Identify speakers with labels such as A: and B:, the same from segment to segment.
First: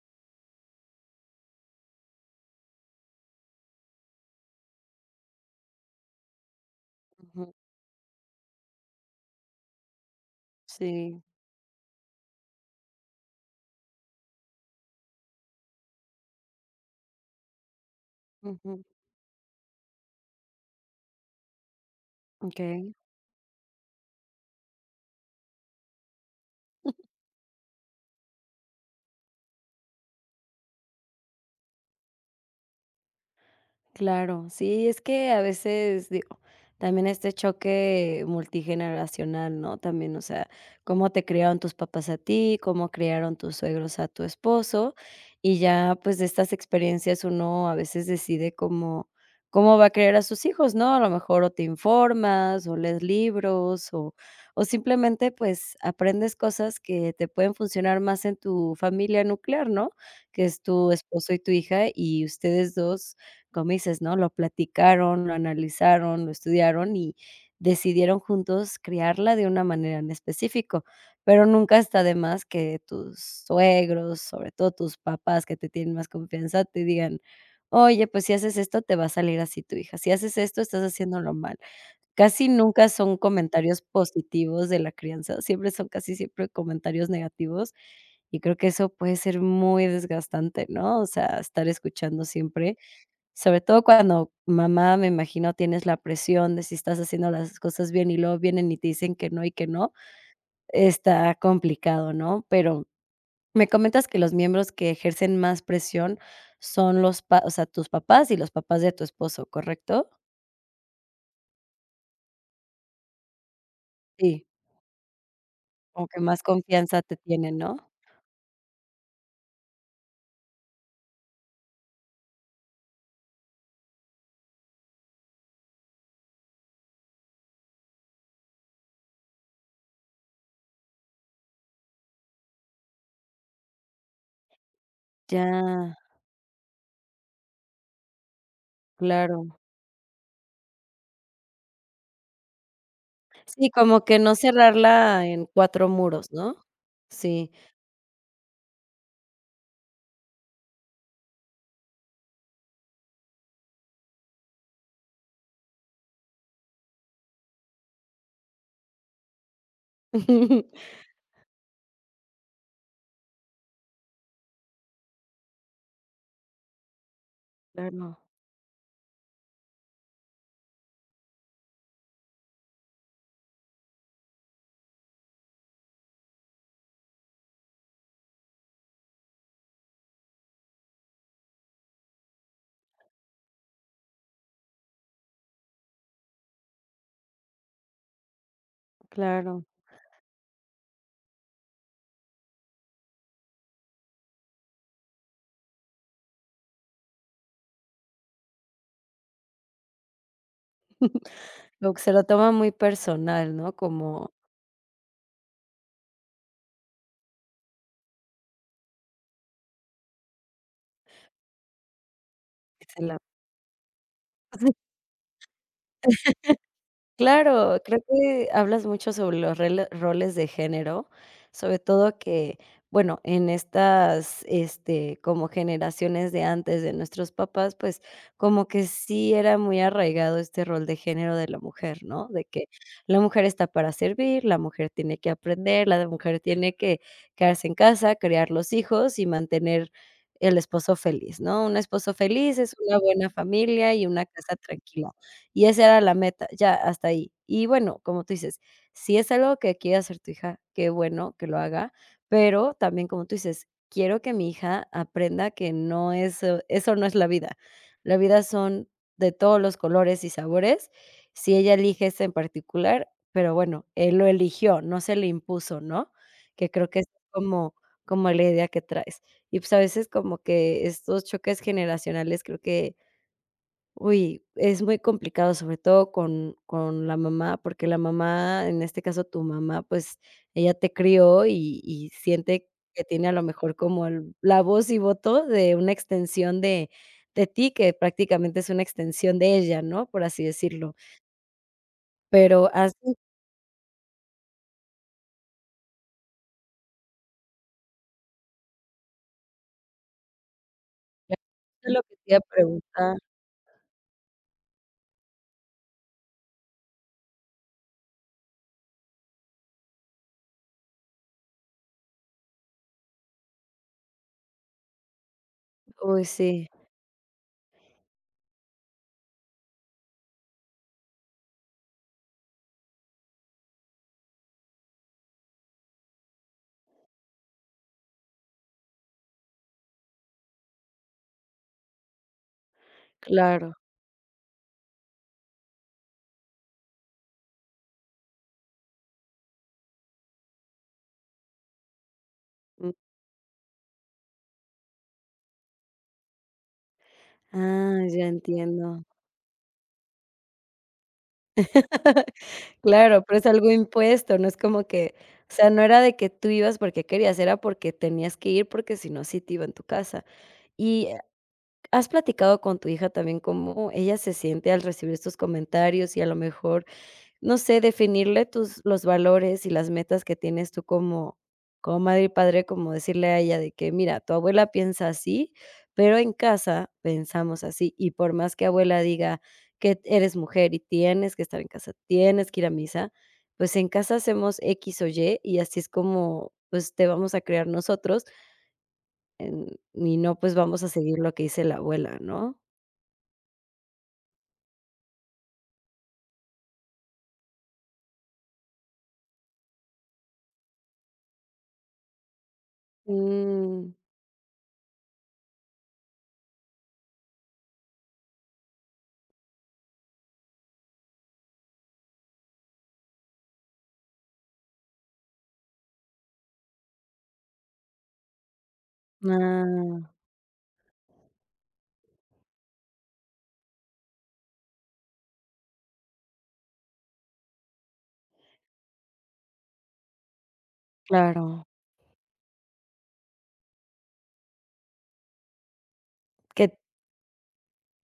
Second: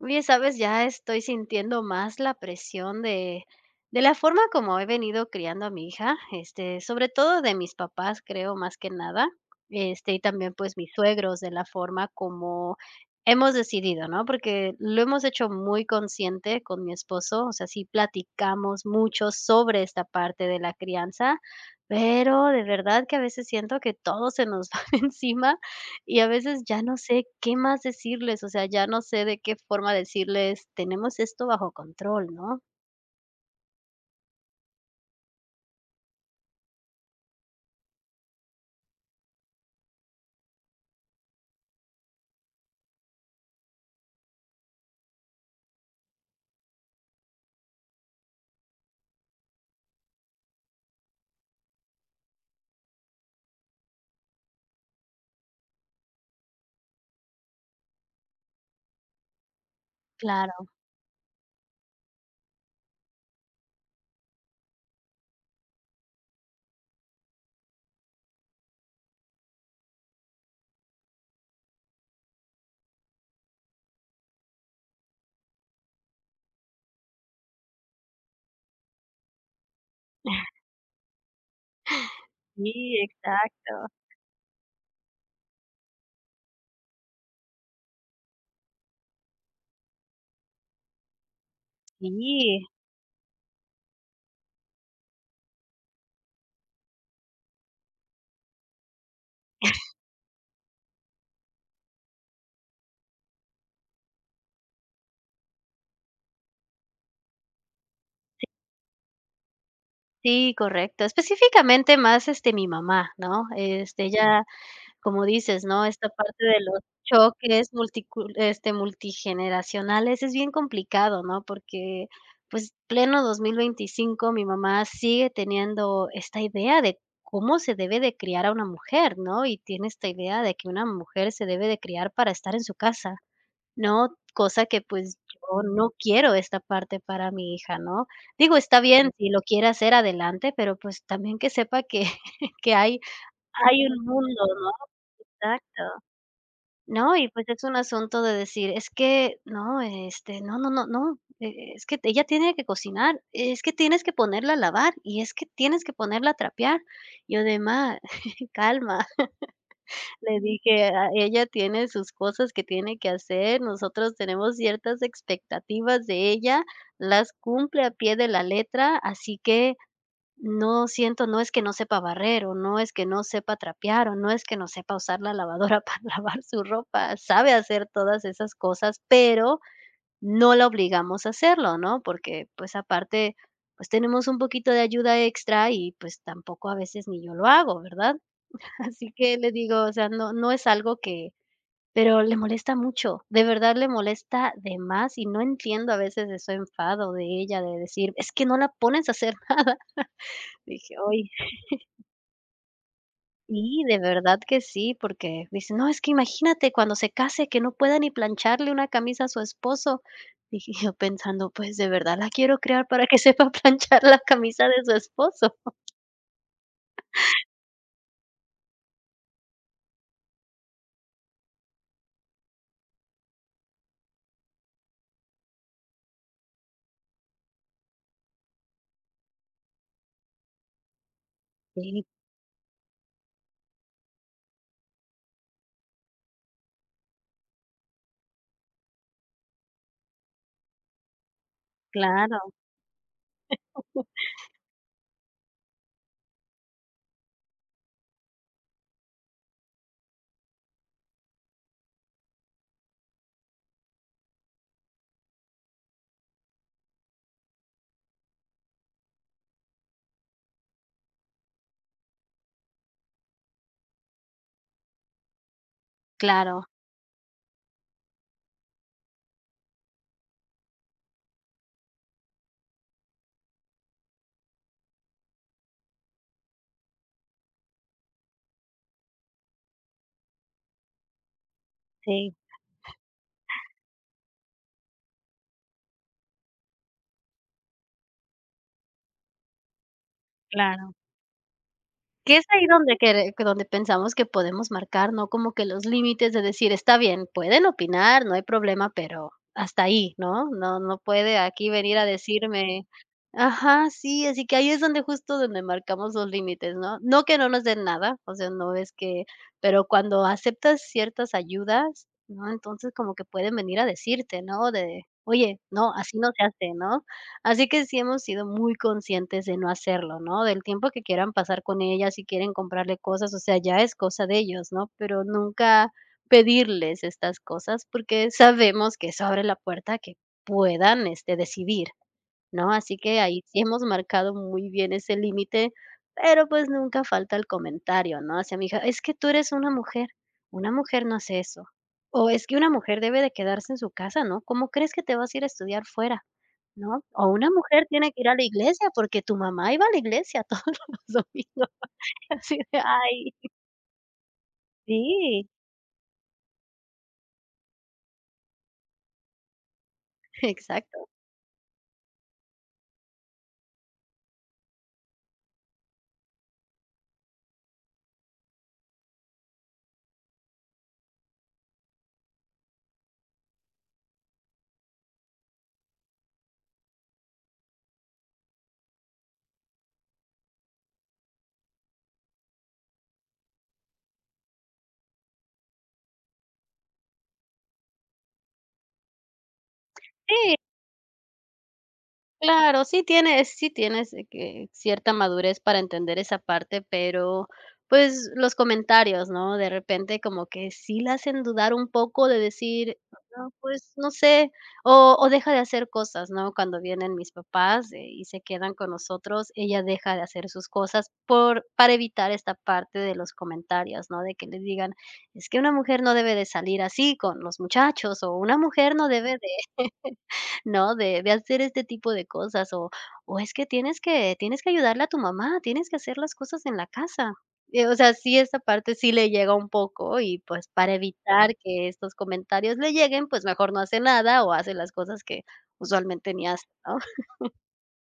A: Oye, ¿sabes? Ya estoy sintiendo más la presión de la forma como he venido criando a mi hija, este, sobre todo de
B: Ujú,
A: mis papás, creo, más que nada, este, y también, pues, mis
B: sí,
A: suegros, de la forma como hemos decidido, ¿no? Porque lo hemos hecho muy consciente con mi esposo, o sea, sí
B: ujú,
A: platicamos mucho sobre esta parte de la crianza, pero de
B: okey.
A: verdad que a veces siento que todo se nos va encima y a veces ya no sé qué más decirles, o sea, ya no sé de qué forma decirles: "Tenemos esto bajo control", ¿no?
B: Claro, sí, es que a veces, digo, también este choque multigeneracional, ¿no? También, o sea, cómo te criaron tus papás a ti, cómo criaron tus suegros a tu esposo, y ya, pues, de estas experiencias uno a veces decide cómo va a criar a sus hijos, ¿no? A lo mejor o te informas, o lees libros, o simplemente, pues, aprendes cosas que te pueden funcionar más en tu familia nuclear, ¿no? Que es
A: Claro,
B: tu esposo y tu hija, y ustedes dos como dices, ¿no? Lo platicaron, lo analizaron, lo estudiaron y decidieron juntos criarla de una manera en específico, pero nunca está de más que tus suegros, sobre todo tus papás que te tienen más confianza, te digan: "Oye, pues si haces esto, te va a salir así tu hija, si haces esto, estás haciéndolo mal". Casi nunca
A: sí,
B: son comentarios
A: exacto.
B: positivos de la crianza, siempre son casi siempre comentarios negativos, y creo que eso puede ser muy desgastante, ¿no? O sea, estar escuchando
A: Sí.
B: siempre sobre todo cuando mamá, me imagino, tienes la presión de si estás haciendo las cosas bien y luego vienen y te dicen que no y que no, está complicado, ¿no? Pero me comentas que los miembros que ejercen más presión son los pa o sea, tus papás y los papás de tu esposo, ¿correcto?
A: Sí, sí, correcto. Específicamente más, este, mi mamá, ¿no? Este, ella
B: Sí,
A: como dices, ¿no? Esta
B: como que más
A: parte de los
B: confianza te tienen,
A: choques
B: ¿no?
A: multigeneracionales es bien complicado, ¿no? Porque, pues, pleno 2025, mi mamá sigue teniendo esta idea de cómo se debe de criar a una mujer, ¿no? Y tiene esta idea de que una mujer se debe de criar para estar en su casa, ¿no? Cosa que, pues, yo no
B: Ya,
A: quiero esta parte para mi hija, ¿no? Digo, está bien, si lo
B: claro.
A: quiere hacer adelante, pero, pues, también que sepa que que hay
B: Sí,
A: hay un
B: como que no
A: mundo, ¿no?
B: cerrarla en
A: Exacto.
B: cuatro muros, ¿no?
A: No, y pues
B: Sí.
A: es un asunto de decir, es que no, este, no, es que ella tiene que cocinar, es que tienes que ponerla a lavar y es que tienes que ponerla a trapear. Yo de: "Ma, calma", le dije, a ella tiene sus cosas que tiene que hacer, nosotros tenemos ciertas expectativas de ella, las cumple a
B: Claro,
A: pie de la letra, así que, no siento, no es que no sepa barrer, o no es que no sepa trapear, o no es que no sepa usar la lavadora para lavar su ropa, sabe hacer todas esas cosas, pero no la obligamos a hacerlo, ¿no? Porque, pues, aparte, pues, tenemos un poquito de ayuda extra y, pues, tampoco a veces ni yo lo hago, ¿verdad? Así que le
B: claro.
A: digo, o sea, no es algo que pero le molesta mucho, de verdad le molesta de más, y no entiendo a veces de su enfado de ella de decir: "Es que no la pones a hacer nada". Dije: "Oiga".
B: Como que se lo toma muy personal, ¿no?
A: Sí, de
B: Como
A: verdad que sí, porque dice: "No, es que imagínate cuando se case que no pueda ni plancharle una camisa a su esposo". Dije yo pensando: "Pues, de verdad la quiero
B: que
A: crear
B: se
A: para que
B: la
A: sepa planchar la camisa de su esposo".
B: Claro, creo que hablas mucho sobre los rele- roles de género, sobre todo que, bueno, en estas, este, como generaciones de antes de nuestros papás, pues como que sí era muy arraigado este rol de género de la mujer,
A: Sí,
B: ¿no? De que la mujer está para servir, la mujer tiene que aprender, la mujer tiene que quedarse en casa, criar los hijos y mantener el esposo feliz, ¿no? Un esposo
A: claro,
B: feliz es una buena familia y una casa tranquila. Y esa era la meta, ya hasta ahí. Y bueno, como tú dices, si es algo que quiere hacer tu hija, qué bueno que lo haga, pero también, como tú dices, quiero que mi hija aprenda que no es, eso no es la vida. La vida son de todos los colores y sabores, si ella elige ese en particular, pero bueno, él lo eligió, no se le impuso, ¿no?
A: claro,
B: Que creo que es como como la idea que traes. Y, pues, a veces como que estos choques generacionales creo que Uy, es muy complicado, sobre todo con la mamá, porque la mamá, en este caso tu mamá, pues, ella te crió y
A: sí,
B: siente que tiene a lo mejor como el la voz y voto de una extensión de ti, que prácticamente es una extensión de ella, ¿no?, por así decirlo.
A: claro. Que es ahí
B: Pero
A: donde
B: así es
A: quere que donde pensamos que podemos marcar, ¿no? Como que los límites de decir: "Está bien, pueden opinar, no hay problema, pero hasta ahí", ¿no? No puede aquí venir
B: lo
A: a
B: que te iba a
A: decirme
B: preguntar.
A: ajá, sí, así que ahí es donde justo donde marcamos los límites, ¿no? No que no nos den nada, o sea, no es que pero cuando aceptas ciertas ayudas, ¿no? Entonces como que pueden venir a decirte, ¿no? De: "Oye, no, así
B: Uy,
A: no se
B: sí,
A: hace", ¿no? Así que sí hemos sido muy conscientes de no hacerlo, ¿no? Del tiempo que quieran pasar con ella, si quieren comprarle cosas, o sea, ya es cosa de ellos, ¿no? Pero nunca pedirles estas cosas porque sabemos que eso abre la puerta a que puedan, este, decidir. ¿No? Así que ahí sí
B: claro.
A: hemos marcado muy bien ese límite, pero pues nunca falta el comentario, ¿no? Hacia mi hija, es que tú eres una mujer no hace eso. O es que una
B: Mm.
A: mujer debe de quedarse en su casa, ¿no? ¿Cómo crees que te vas a ir a estudiar fuera? ¿No? O una mujer
B: Ah,
A: tiene que ir
B: ya
A: a la iglesia
B: entiendo.
A: porque tu mamá iba a la iglesia todos los domingos. Así de,
B: Claro,
A: ay,
B: pero es algo impuesto, no es como que
A: sí,
B: o sea, no era de que tú ibas porque querías, era porque tenías que ir, porque si no, sí te iba en tu casa. ¿Y
A: exacto.
B: has platicado con tu hija también cómo ella se siente al recibir estos comentarios y a lo mejor no sé, definirle tus los valores y las metas que tienes tú como como madre y padre, como decirle a ella de que: "Mira, tu abuela piensa así, pero en casa pensamos así, y por más que abuela diga que eres mujer y tienes que estar en casa, tienes que ir a misa, pues en casa hacemos X o Y, y así es como, pues, te vamos a crear nosotros, en y no,
A: Sí,
B: pues, vamos a seguir lo que dice la abuela", ¿no?
A: claro, sí tienes, que cierta madurez para entender esa parte, pero, pues, los comentarios, ¿no? De repente como que sí la hacen dudar un poco de decir: "No, pues,
B: Mm,
A: no sé", o deja de hacer cosas, ¿no? Cuando vienen mis papás, y se quedan con nosotros, ella deja de hacer sus cosas por para evitar esta parte de los comentarios, ¿no? De que le digan: "Es que una mujer no debe de salir así con los muchachos", o "Una mujer no debe
B: ah,
A: ¿no? De hacer este tipo de cosas, o es que tienes que ayudarle a tu mamá, tienes que hacer las cosas en la casa. O sea, sí, esta parte sí le llega un poco y, pues, para evitar
B: claro.
A: que estos comentarios le lleguen, pues, mejor no hace nada o hace las cosas que usualmente ni hace,
B: Que
A: ¿no?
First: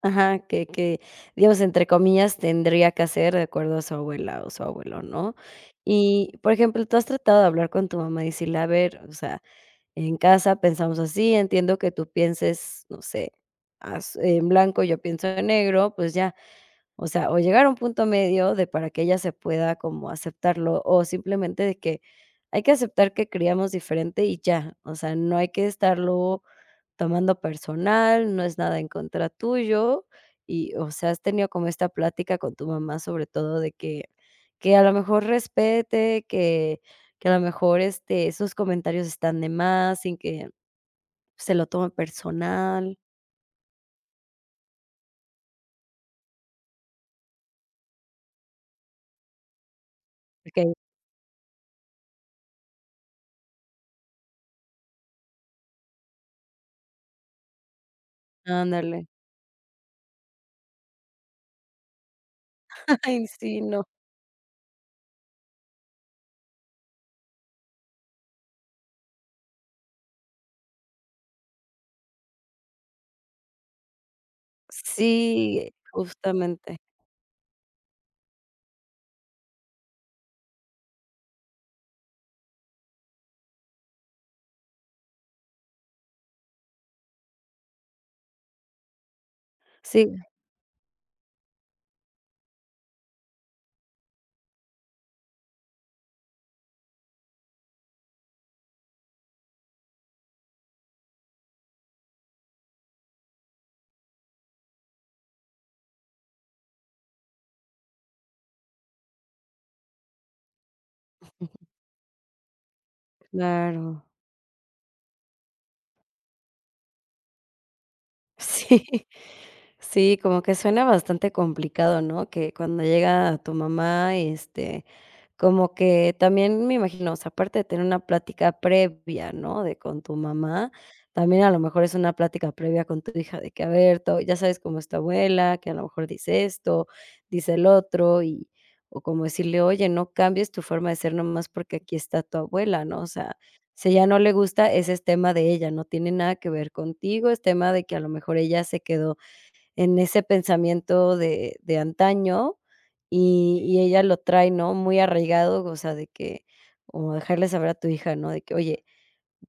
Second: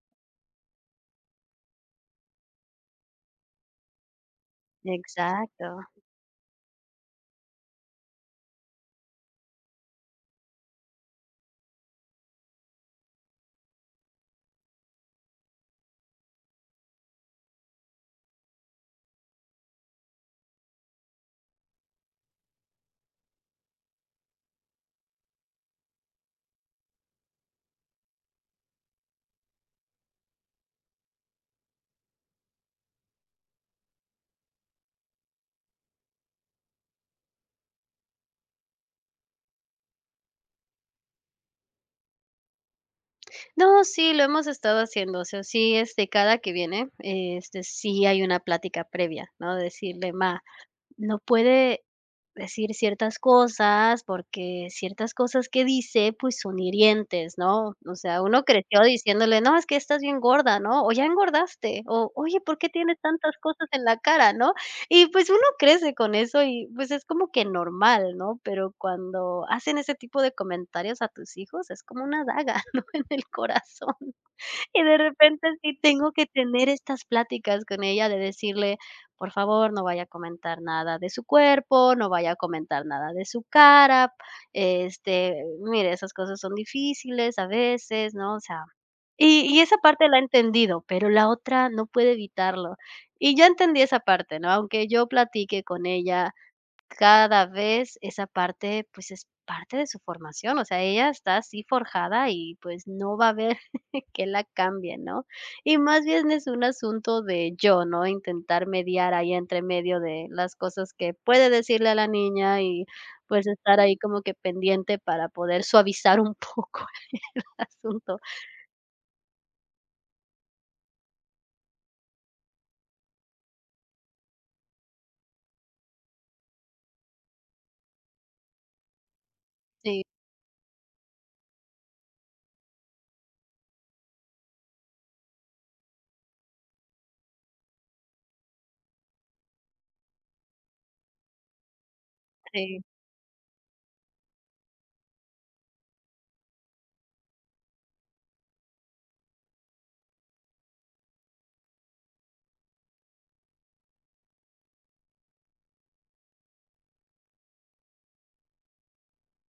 B: Ajá, que digamos, entre comillas, tendría que hacer de acuerdo a su abuela o su abuelo, ¿no?
A: Exacto.
B: Y, por ejemplo, ¿tú has tratado de hablar con tu mamá y decirle: "A ver, o sea, en casa pensamos así, entiendo que tú pienses, no sé, az en blanco, yo pienso en negro, pues ya", o sea, o llegar a un punto medio de para que ella se pueda como aceptarlo, o simplemente de que hay que aceptar que criamos diferente y ya, o sea, no hay que estarlo tomando personal, no es nada en contra tuyo. Y, o sea, has tenido como esta plática con tu mamá, sobre todo de que a lo mejor respete, que a lo mejor, este, esos comentarios están de más, sin que se lo tome personal.
A: No, sí, lo hemos estado haciendo, o sea, sí, este, cada que viene, este, sí hay una plática previa, ¿no? Decirle: "Ma,
B: Que
A: no puede decir ciertas cosas, porque ciertas cosas que dice, pues, son hirientes, ¿no? O sea, uno creció
B: ándale.
A: diciéndole: "No, es que estás bien gorda", ¿no? O: "Ya engordaste", o: "Oye, ¿por qué tienes
B: Ay,
A: tantas
B: sí,
A: cosas en
B: no.
A: la cara?", ¿no? Y, pues, uno crece con eso y, pues, es como que normal, ¿no? Pero cuando hacen ese tipo de comentarios a tus hijos, es como una daga, ¿no? En el corazón. Y de repente
B: Sí,
A: sí tengo que tener
B: justamente.
A: estas pláticas con ella de decirle, por favor, no vaya a comentar nada de su cuerpo, no vaya a comentar nada de su cara, este, mire, esas cosas son difíciles a veces, ¿no? O sea, y esa parte la he
B: Sí,
A: entendido, pero la otra no puede evitarlo. Y yo entendí esa parte, ¿no? Aunque yo platique con ella cada vez, esa parte, pues, es parte de su formación, o sea, ella está así forjada y, pues, no va a haber que la cambie, ¿no? Y más bien es un asunto de yo, ¿no? Intentar mediar ahí entre medio de las cosas que puede decirle a la niña y pues estar ahí
B: claro.
A: como que pendiente para poder suavizar un poco el asunto.
B: Sí. Sí, como que suena bastante complicado, ¿no? Que cuando llega tu mamá, este, Como que también me imagino, o sea, aparte de tener una plática previa, ¿no?, de con
A: Sí,
B: tu mamá, también a lo mejor es una plática previa con tu hija de que, a ver, to ya sabes cómo es tu abuela, que a lo mejor dice esto, dice el otro, y o como decirle: "Oye, no cambies tu forma de ser nomás porque aquí está tu
A: sí,
B: abuela", ¿no? O sea, si ella no le gusta, ese es tema de ella, no tiene nada que ver contigo, es tema de que a lo mejor ella se quedó en ese pensamiento de antaño, y ella lo trae, ¿no?, muy arraigado, o sea, de que como dejarle saber a tu hija, ¿no?, de que: "Oye,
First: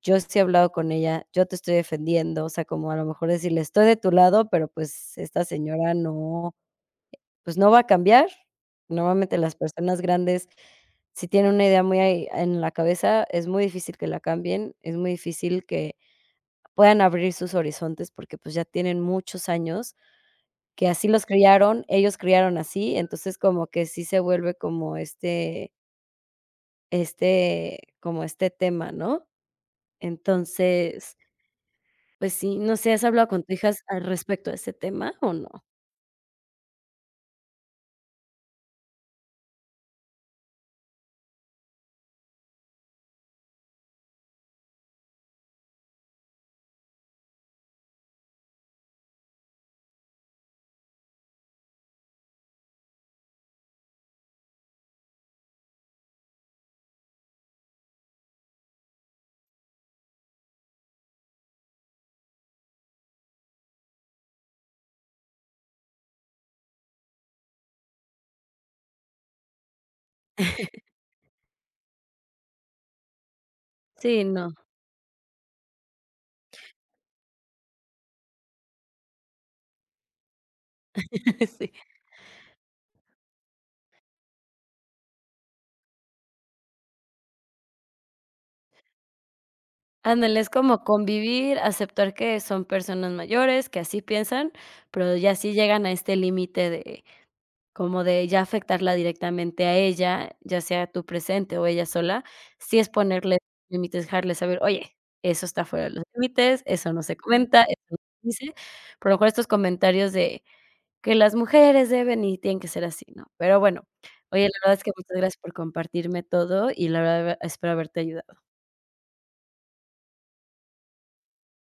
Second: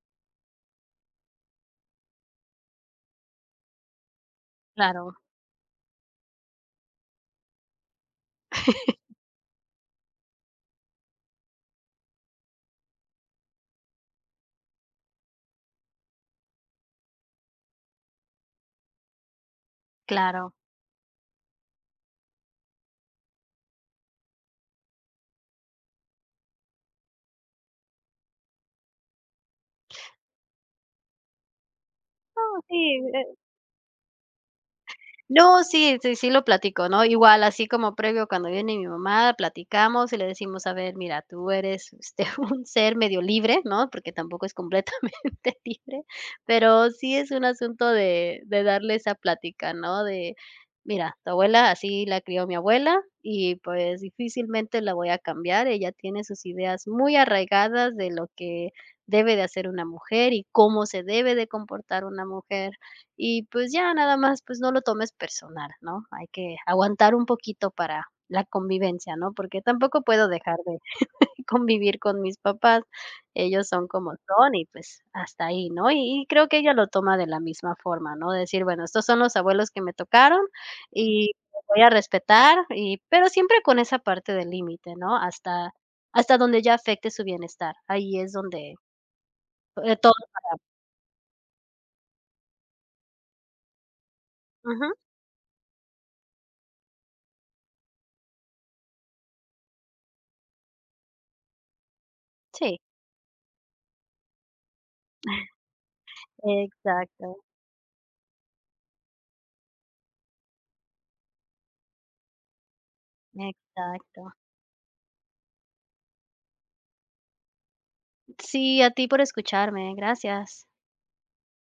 B: yo sí he hablado con ella, yo te estoy defendiendo", o sea, como a lo mejor decirle: "Estoy de tu lado, pero,
A: claro,
B: pues, esta señora no, pues, no va a cambiar". Normalmente las personas grandes, si tienen una idea muy ahí en la cabeza, es muy difícil que la cambien, es muy difícil que puedan abrir sus horizontes porque, pues, ya tienen muchos años
A: claro.
B: que así los criaron, ellos criaron así, entonces como que sí se vuelve como este este como este tema, ¿no? Entonces, pues sí,
A: No,
B: no sé,
A: sí,
B: ¿has hablado con tu hijas al respecto de ese tema o
A: No,
B: no?
A: sí, sí, sí lo platico, ¿no? Igual, así como previo cuando viene mi mamá, platicamos y le decimos: "A ver, mira, tú eres, este, un ser medio libre", ¿no? Porque tampoco es completamente libre, pero sí es un asunto de darle esa plática, ¿no? De: "Mira, tu abuela, así la crió mi abuela y, pues, difícilmente la voy a cambiar. Ella tiene sus ideas muy arraigadas de lo que debe de hacer una mujer y cómo se debe de comportar una mujer". Y, pues, ya nada más, pues, no lo tomes personal, ¿no? Hay que aguantar un poquito para la convivencia, ¿no? Porque tampoco puedo dejar de convivir con mis papás. Ellos son como
B: Sí, no.
A: son y, pues, hasta ahí, ¿no? Y creo que ella lo toma de la misma forma, ¿no? Decir, bueno, estos son los abuelos que me tocaron y los
B: Sí.
A: voy a respetar, y pero siempre con esa parte del límite, ¿no? Hasta donde ya afecte su bienestar. Ahí es donde, todo
B: Ándale, es como convivir, aceptar que son personas mayores, que así piensan,
A: ujú,
B: pero ya sí llegan a este límite de Como de ya afectarla directamente a ella, ya sea tú presente o ella sola, sí
A: sí,
B: es ponerle límites, dejarle saber: "Oye, eso está fuera de los límites, eso no se
A: exacto,
B: comenta, eso no se dice", pero lo mejor estos comentarios de que las mujeres deben y tienen que ser así, ¿no? Pero bueno,
A: exacto.
B: oye, la verdad es que muchas gracias por compartirme todo y la verdad espero haberte ayudado.
A: Sí, a ti por escucharme, gracias.